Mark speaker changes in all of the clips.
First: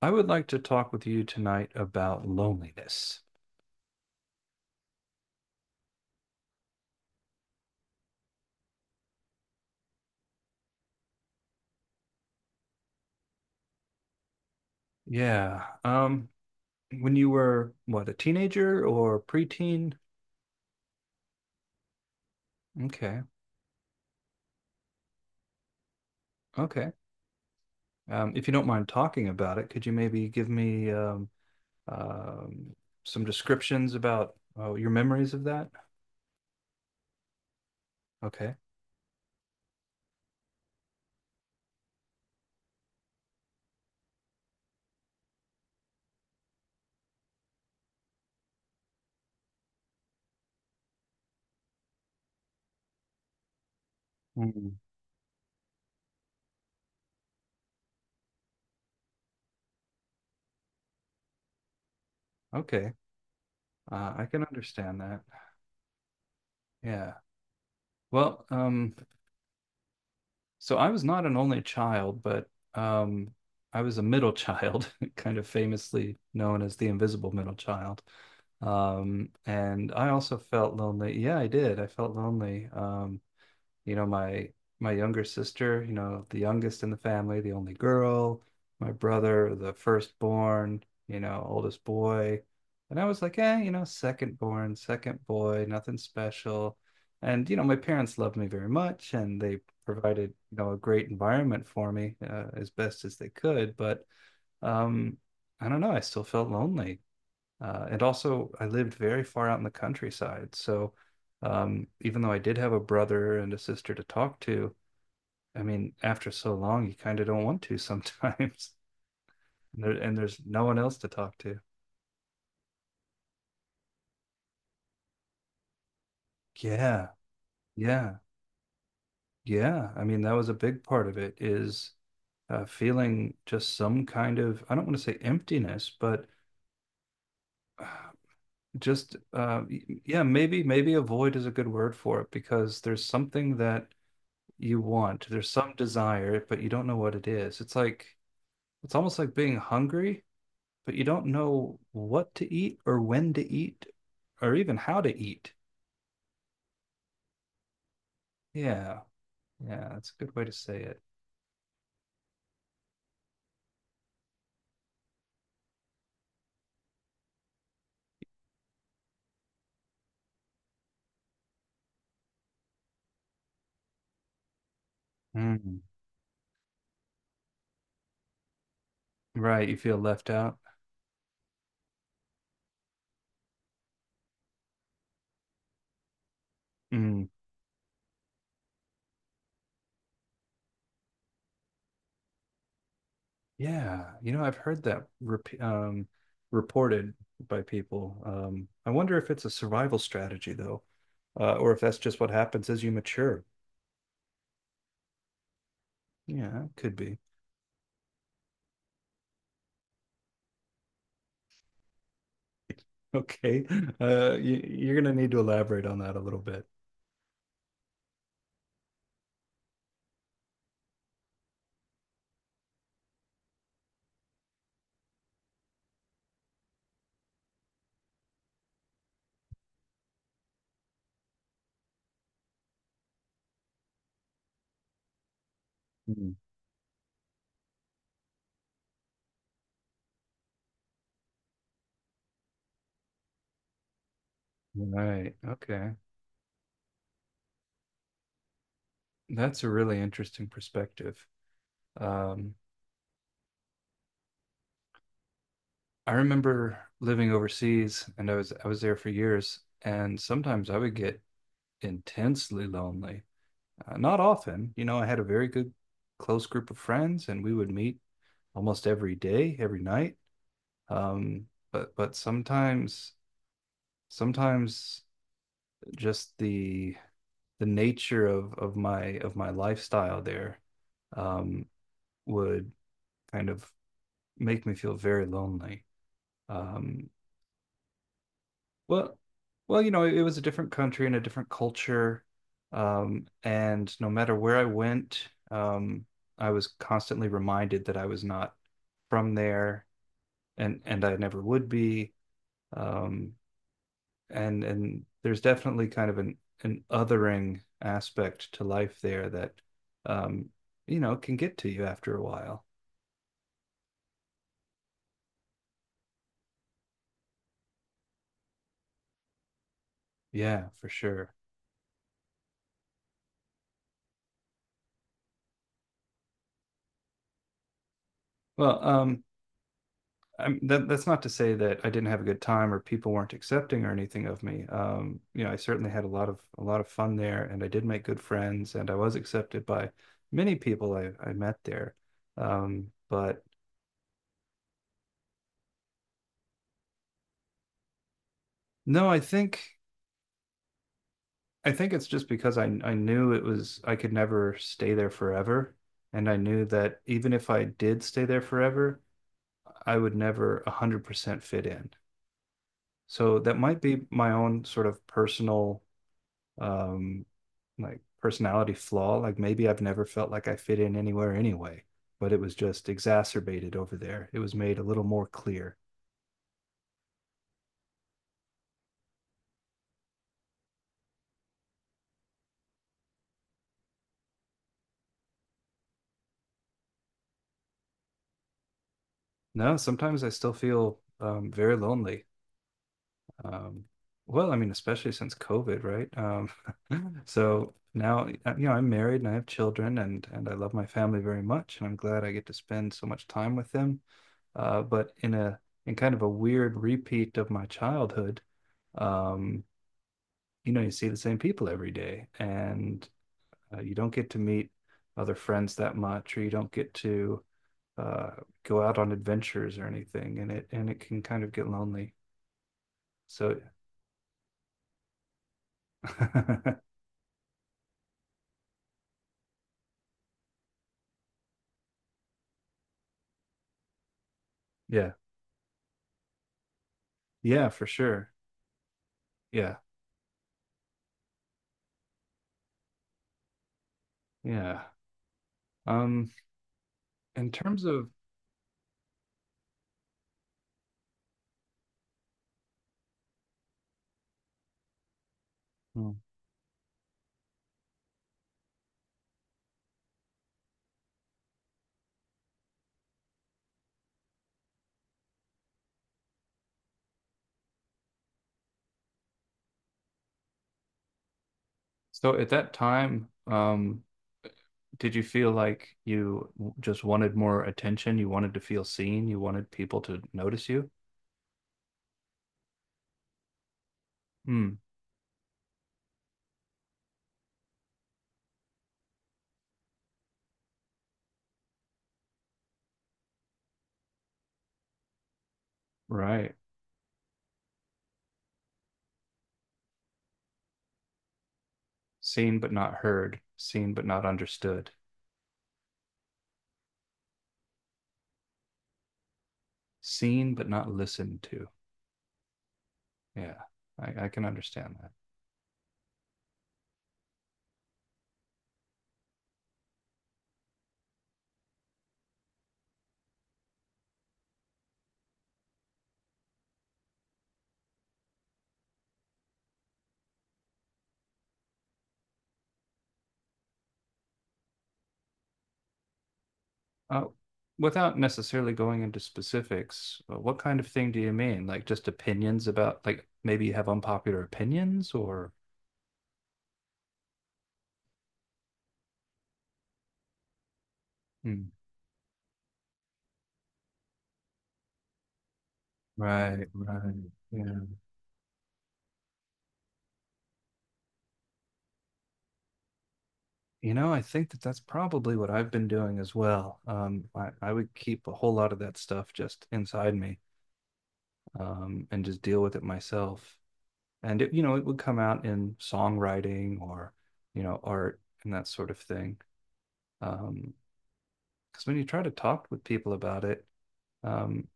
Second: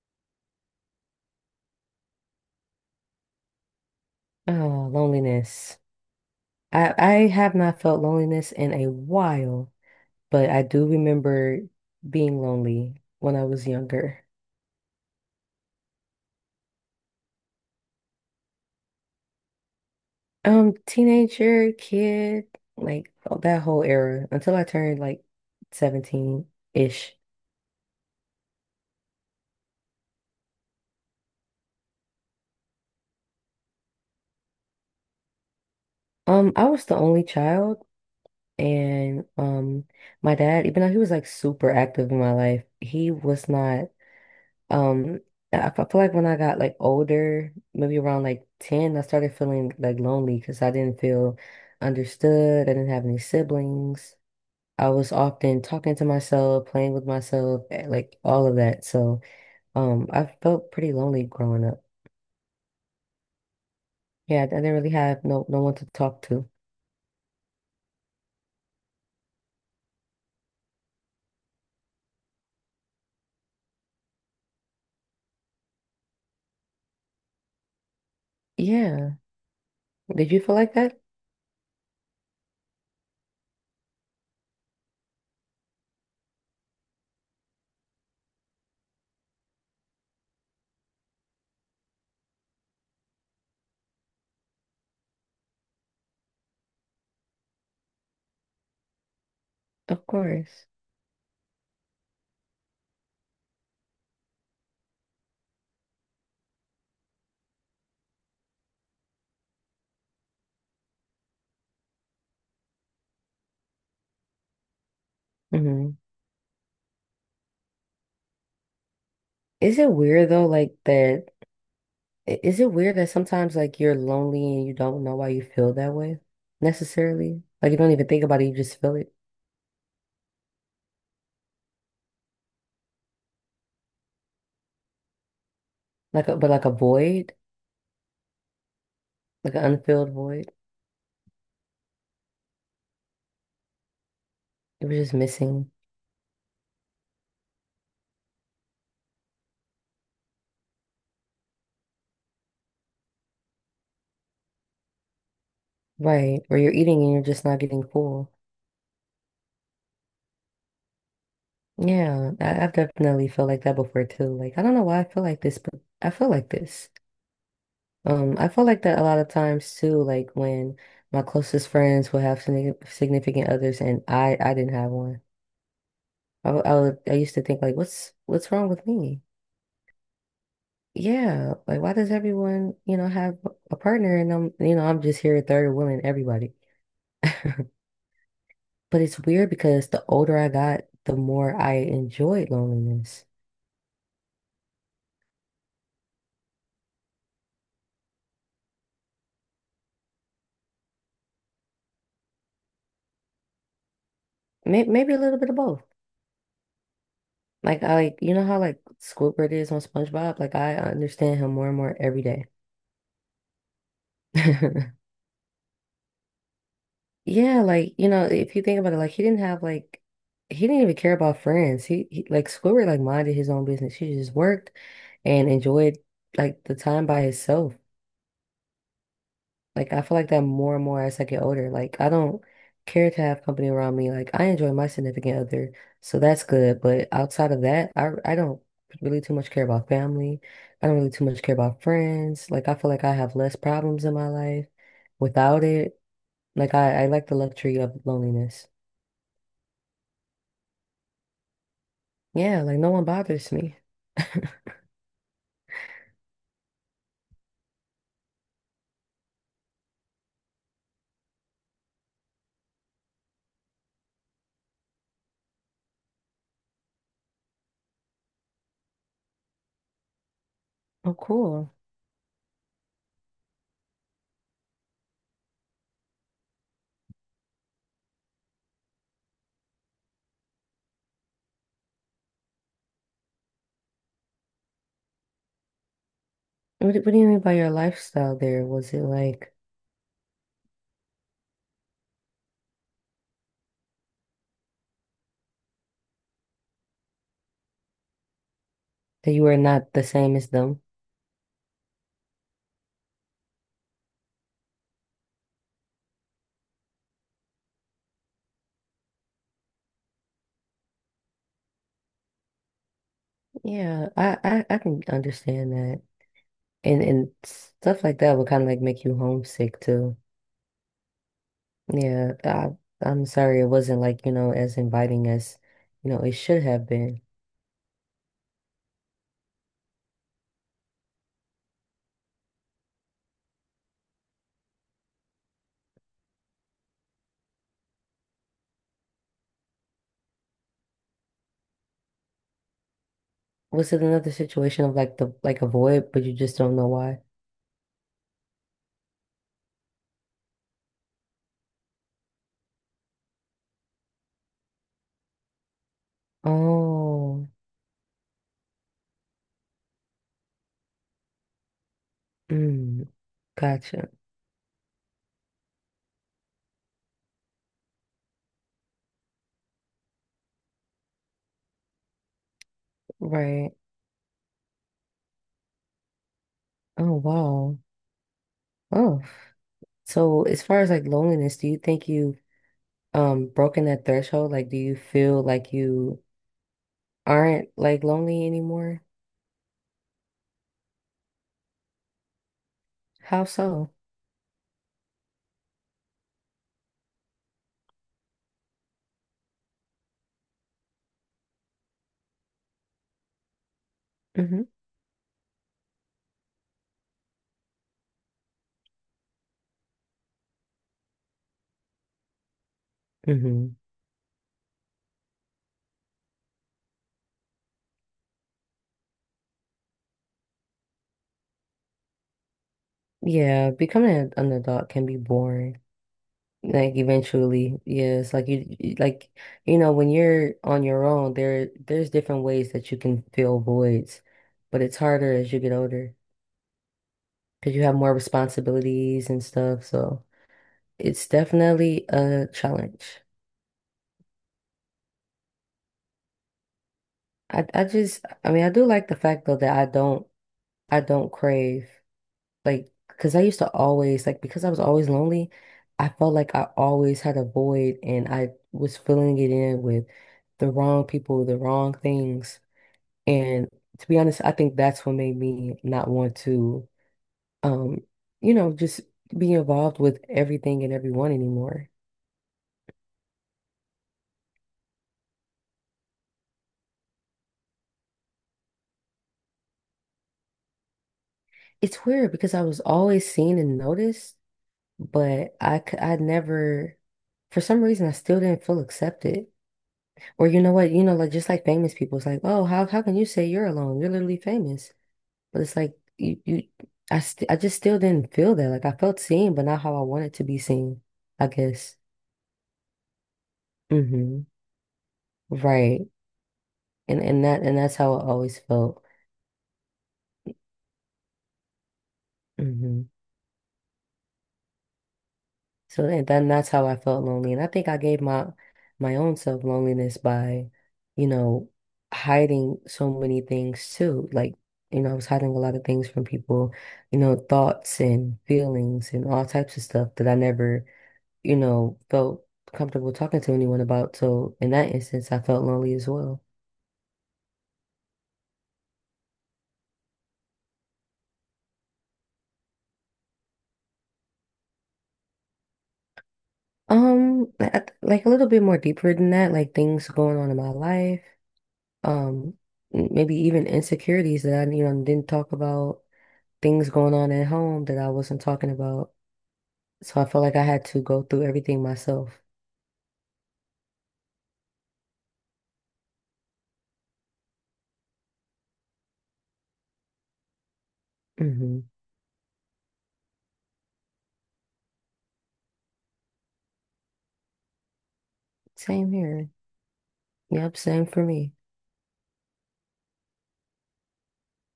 Speaker 1: I would like to talk with you tonight about loneliness.
Speaker 2: Oh, loneliness. I have not felt loneliness in a while, but I do remember being lonely when I was younger.
Speaker 1: Yeah. When you were what, a teenager or preteen?
Speaker 2: Teenager, kid, like
Speaker 1: Okay.
Speaker 2: oh, that whole era until I turned like
Speaker 1: Okay.
Speaker 2: 17-ish.
Speaker 1: If you don't mind talking about it, could you maybe give me um, some descriptions about your memories of that?
Speaker 2: I was the only child
Speaker 1: Okay.
Speaker 2: and my dad, even though he was like super active in my life, he was not. Um, I feel like when I got like older, maybe around like 10, I started feeling like lonely because I didn't feel understood. I didn't have any siblings.
Speaker 1: Mm.
Speaker 2: I was often talking to myself, playing with myself, eh, like all of that. So, I felt pretty lonely growing up.
Speaker 1: Okay. I
Speaker 2: Yeah,
Speaker 1: can
Speaker 2: I didn't really
Speaker 1: understand that.
Speaker 2: have no one to talk to.
Speaker 1: Yeah. Well, so I was not an only child, but um, I was a middle child, kind of famously known as the invisible middle child.
Speaker 2: Yeah.
Speaker 1: And I
Speaker 2: Did
Speaker 1: also
Speaker 2: you feel like
Speaker 1: felt
Speaker 2: that?
Speaker 1: lonely. Yeah, I did. I felt lonely. You know, my my younger sister, the youngest in the family, the only girl; my brother, the firstborn, oldest boy. And I was like, second born, second boy, nothing special. And my parents loved me very much, and they
Speaker 2: Of
Speaker 1: provided,
Speaker 2: course.
Speaker 1: a great environment for me as best as they could. But um, I don't know, I still felt lonely. And also, I lived very far out in the countryside. So, even though I did have a brother and a sister to talk to, I mean,
Speaker 2: Hmm.
Speaker 1: after so long, you kind of don't want to sometimes.
Speaker 2: Is
Speaker 1: And, there,
Speaker 2: it
Speaker 1: and
Speaker 2: weird
Speaker 1: there's
Speaker 2: though,
Speaker 1: no
Speaker 2: like
Speaker 1: one else to
Speaker 2: that
Speaker 1: talk to.
Speaker 2: is it weird that sometimes like you're lonely and you don't know why you feel that way
Speaker 1: Yeah,
Speaker 2: necessarily? Like you don't even
Speaker 1: yeah,
Speaker 2: think about it, you just feel it.
Speaker 1: yeah. I mean, that was a big part of it is feeling just some kind of, I don't want to say emptiness, but
Speaker 2: Like a, but like a void,
Speaker 1: uh, just,
Speaker 2: like an unfilled
Speaker 1: yeah,
Speaker 2: void.
Speaker 1: maybe a void is a good word for it, because there's something that you
Speaker 2: You were just
Speaker 1: want. There's
Speaker 2: missing.
Speaker 1: some desire, but you don't know what it is. It's almost like being hungry, but you don't know what to eat or when to eat or even how to eat.
Speaker 2: Right. Or you're eating and you're just not getting full.
Speaker 1: Yeah. Yeah, that's a good way to say it.
Speaker 2: Yeah, I've definitely felt like that before too. Like I don't know why I feel like this, but I feel like this. I feel like that a lot of times too, like when my closest friends will have significant others and I didn't have one.
Speaker 1: Mm.
Speaker 2: I I used to think like, what's wrong with me?
Speaker 1: Right, you feel left out.
Speaker 2: Yeah, like why does everyone, you know, have a partner and I'm, you know, I'm just here third wheeling everybody.
Speaker 1: Mm.
Speaker 2: But it's weird because the older I got, the more I enjoyed loneliness.
Speaker 1: Yeah, I've heard that reported by people. I wonder if it's a survival strategy though, or if that's just what happens as you mature.
Speaker 2: Maybe a little bit of both.
Speaker 1: Yeah, it could be.
Speaker 2: Like I like, you know how like Squidward is on SpongeBob? Like I understand him more and more every day.
Speaker 1: Okay. You're going to need to elaborate on that a little bit.
Speaker 2: Yeah, like, you know, if you think about it, like he didn't have like he didn't even care about friends. He like Squidward like minded his own business. He just worked and enjoyed like the time by himself. Like I feel like that more and more as I get older. Like I don't care to have company around me. Like I enjoy my significant other, so
Speaker 1: Mm.
Speaker 2: that's good. But outside of that, I don't really too much care about family. I don't really too much care about friends. Like I feel like I have less problems in my life
Speaker 1: Right.
Speaker 2: without
Speaker 1: Okay.
Speaker 2: it. Like I like the luxury of loneliness.
Speaker 1: That's a really interesting perspective. Um,
Speaker 2: Yeah, like no one bothers me.
Speaker 1: I remember living overseas, and I was there for years, and sometimes I would get intensely lonely. Not often. I had a very good close group of friends, and we would meet almost every day, every night.
Speaker 2: Oh,
Speaker 1: Um,
Speaker 2: cool.
Speaker 1: but but sometimes just the nature of my lifestyle there um, would kind of make me feel very lonely.
Speaker 2: What, do-
Speaker 1: Um,
Speaker 2: what do you mean by your lifestyle there? Was it
Speaker 1: well,
Speaker 2: like
Speaker 1: well, it was a different country and a different culture, and no matter where I went, I was constantly reminded that I was not
Speaker 2: that
Speaker 1: from
Speaker 2: you were
Speaker 1: there,
Speaker 2: not the same as them?
Speaker 1: and I never would be. Um, and there's definitely kind of an othering aspect to life there that um can get to you after a while.
Speaker 2: Yeah, I can understand that. And stuff like that would kind of like make you homesick too.
Speaker 1: Yeah, for sure.
Speaker 2: Yeah, I, I'm sorry it wasn't like, you know, as inviting as, you know, it should have been.
Speaker 1: Well, that's not to say that I didn't have a good time, or people weren't accepting or anything of me. I certainly had a lot of fun there, and I did make good friends, and I was accepted by many people I met there. But
Speaker 2: Was it another situation of like the like a void, but you just don't know why?
Speaker 1: no, I think it's just because I knew it was I could never stay there forever, and I knew that even
Speaker 2: Oh,
Speaker 1: if I did stay there forever, I would never 100% fit in.
Speaker 2: mm,
Speaker 1: So that might be
Speaker 2: gotcha.
Speaker 1: my own sort of personal um like personality flaw, like maybe I've never felt like I fit in anywhere anyway, but it was just
Speaker 2: Right.
Speaker 1: exacerbated over there. It was made a little more clear.
Speaker 2: Oh, wow. Oh. So as far as like loneliness, do you think you broken that threshold? Like, do you feel like you aren't like lonely anymore?
Speaker 1: No, sometimes I still feel very lonely.
Speaker 2: How
Speaker 1: Um,
Speaker 2: so?
Speaker 1: well, I mean, especially since COVID, right? So now, I'm married and I have children, and I love my family very much, and I'm glad I get to spend so much time with them. But in kind of a weird repeat of my childhood, um, you see the same people every day, and
Speaker 2: Mm-hmm.
Speaker 1: you don't get to meet other friends that much, or you don't get to uh, go out on adventures or anything, and it can kind of get lonely. So.
Speaker 2: Yeah, becoming an adult can be boring. Like eventually, yeah, it's like you, like you know when you're on your own, there's different ways that you can fill voids, but it's
Speaker 1: Yeah,
Speaker 2: harder as you get older
Speaker 1: yeah,
Speaker 2: because you
Speaker 1: for
Speaker 2: have more
Speaker 1: sure.
Speaker 2: responsibilities and
Speaker 1: Yeah.
Speaker 2: stuff. So it's definitely a challenge.
Speaker 1: Yeah. Um, in
Speaker 2: I
Speaker 1: terms
Speaker 2: I
Speaker 1: of,
Speaker 2: just I mean I do like the fact though that I don't crave. Like, because I used to always, like, because I was always lonely, I
Speaker 1: Hmm.
Speaker 2: felt like I always had a void and I was filling it in with the wrong people, the wrong things. And to be honest, I think that's what made me not want to, um, you know, just be involved with everything and everyone anymore.
Speaker 1: So at that time, did you feel like you just wanted more attention? You wanted to feel seen? You wanted people to notice you?
Speaker 2: It's weird because I was always seen and noticed,
Speaker 1: Hmm.
Speaker 2: but I never, for some reason, I still didn't feel accepted. Or you know what, you know, like just like famous people, it's like, oh, how can you say you're alone? You're literally famous. But it's like you
Speaker 1: Right.
Speaker 2: you I st I just still didn't feel that. Like I felt seen, but not how I wanted to be seen, I guess.
Speaker 1: Seen but not heard, seen but not
Speaker 2: Hmm.
Speaker 1: understood,
Speaker 2: Right. And that's how I always felt.
Speaker 1: seen but not listened to.
Speaker 2: Mhm.
Speaker 1: Yeah, I can understand that.
Speaker 2: So then that's how I felt lonely. And I think I gave my my own self loneliness by, you know, hiding so many things too. Like, you know, I was hiding a lot of things from people, you know, thoughts and feelings and all types of stuff that I never, you know, felt comfortable talking to anyone about. So in that instance, I felt lonely as well.
Speaker 1: Uh, Without necessarily going into specifics, what kind of thing do you mean? Like just opinions about, like maybe you have unpopular opinions or.
Speaker 2: Like a little bit more deeper than that, like things going on in my life.
Speaker 1: Mm.
Speaker 2: Um, Maybe even insecurities that I, you know, didn't talk about,
Speaker 1: Right,
Speaker 2: things
Speaker 1: right.
Speaker 2: going on at
Speaker 1: Yeah.
Speaker 2: home that I wasn't talking about. So I felt like I had to go through everything myself.
Speaker 1: I think that that's probably what I've been doing as well. I would keep a whole lot of that stuff just inside me,
Speaker 2: Hmm.
Speaker 1: and just deal with it myself. And it would come out in songwriting or, art and that sort of
Speaker 2: Same
Speaker 1: thing.
Speaker 2: here.
Speaker 1: Um,
Speaker 2: Yep, same for me.
Speaker 1: because when you try to talk with people about it, um,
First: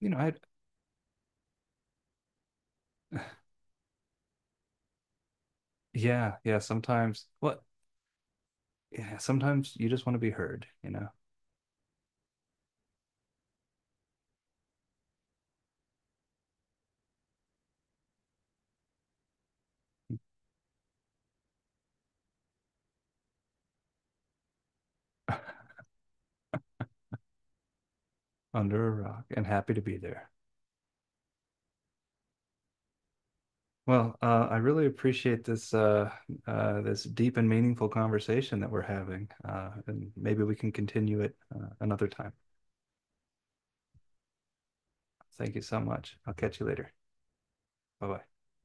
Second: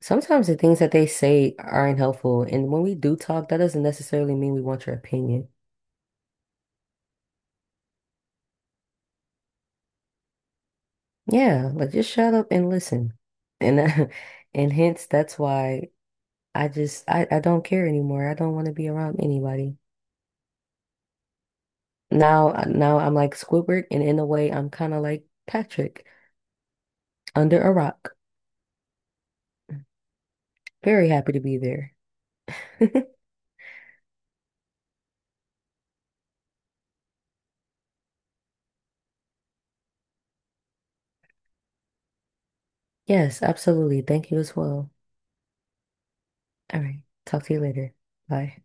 Speaker 1: you know, I,
Speaker 2: Sometimes the things that they say aren't helpful, and when we do talk, that doesn't necessarily mean we want your opinion.
Speaker 1: yeah, yeah, sometimes you just want to be heard,
Speaker 2: Yeah, like just shut up and listen. And and hence that's why I don't care anymore. I don't want to be around anybody. Now now I'm like Squidward, and in a way I'm kind of like Patrick under a rock.
Speaker 1: under a rock and happy to be there.
Speaker 2: Very happy to be there.
Speaker 1: Well, I really appreciate this deep and meaningful conversation that we're having, and maybe we can continue it another time.
Speaker 2: Yes, absolutely. Thank you as well.
Speaker 1: Thank you so much. I'll catch you
Speaker 2: All
Speaker 1: later.
Speaker 2: right. Talk to you later.
Speaker 1: Bye bye.
Speaker 2: Bye.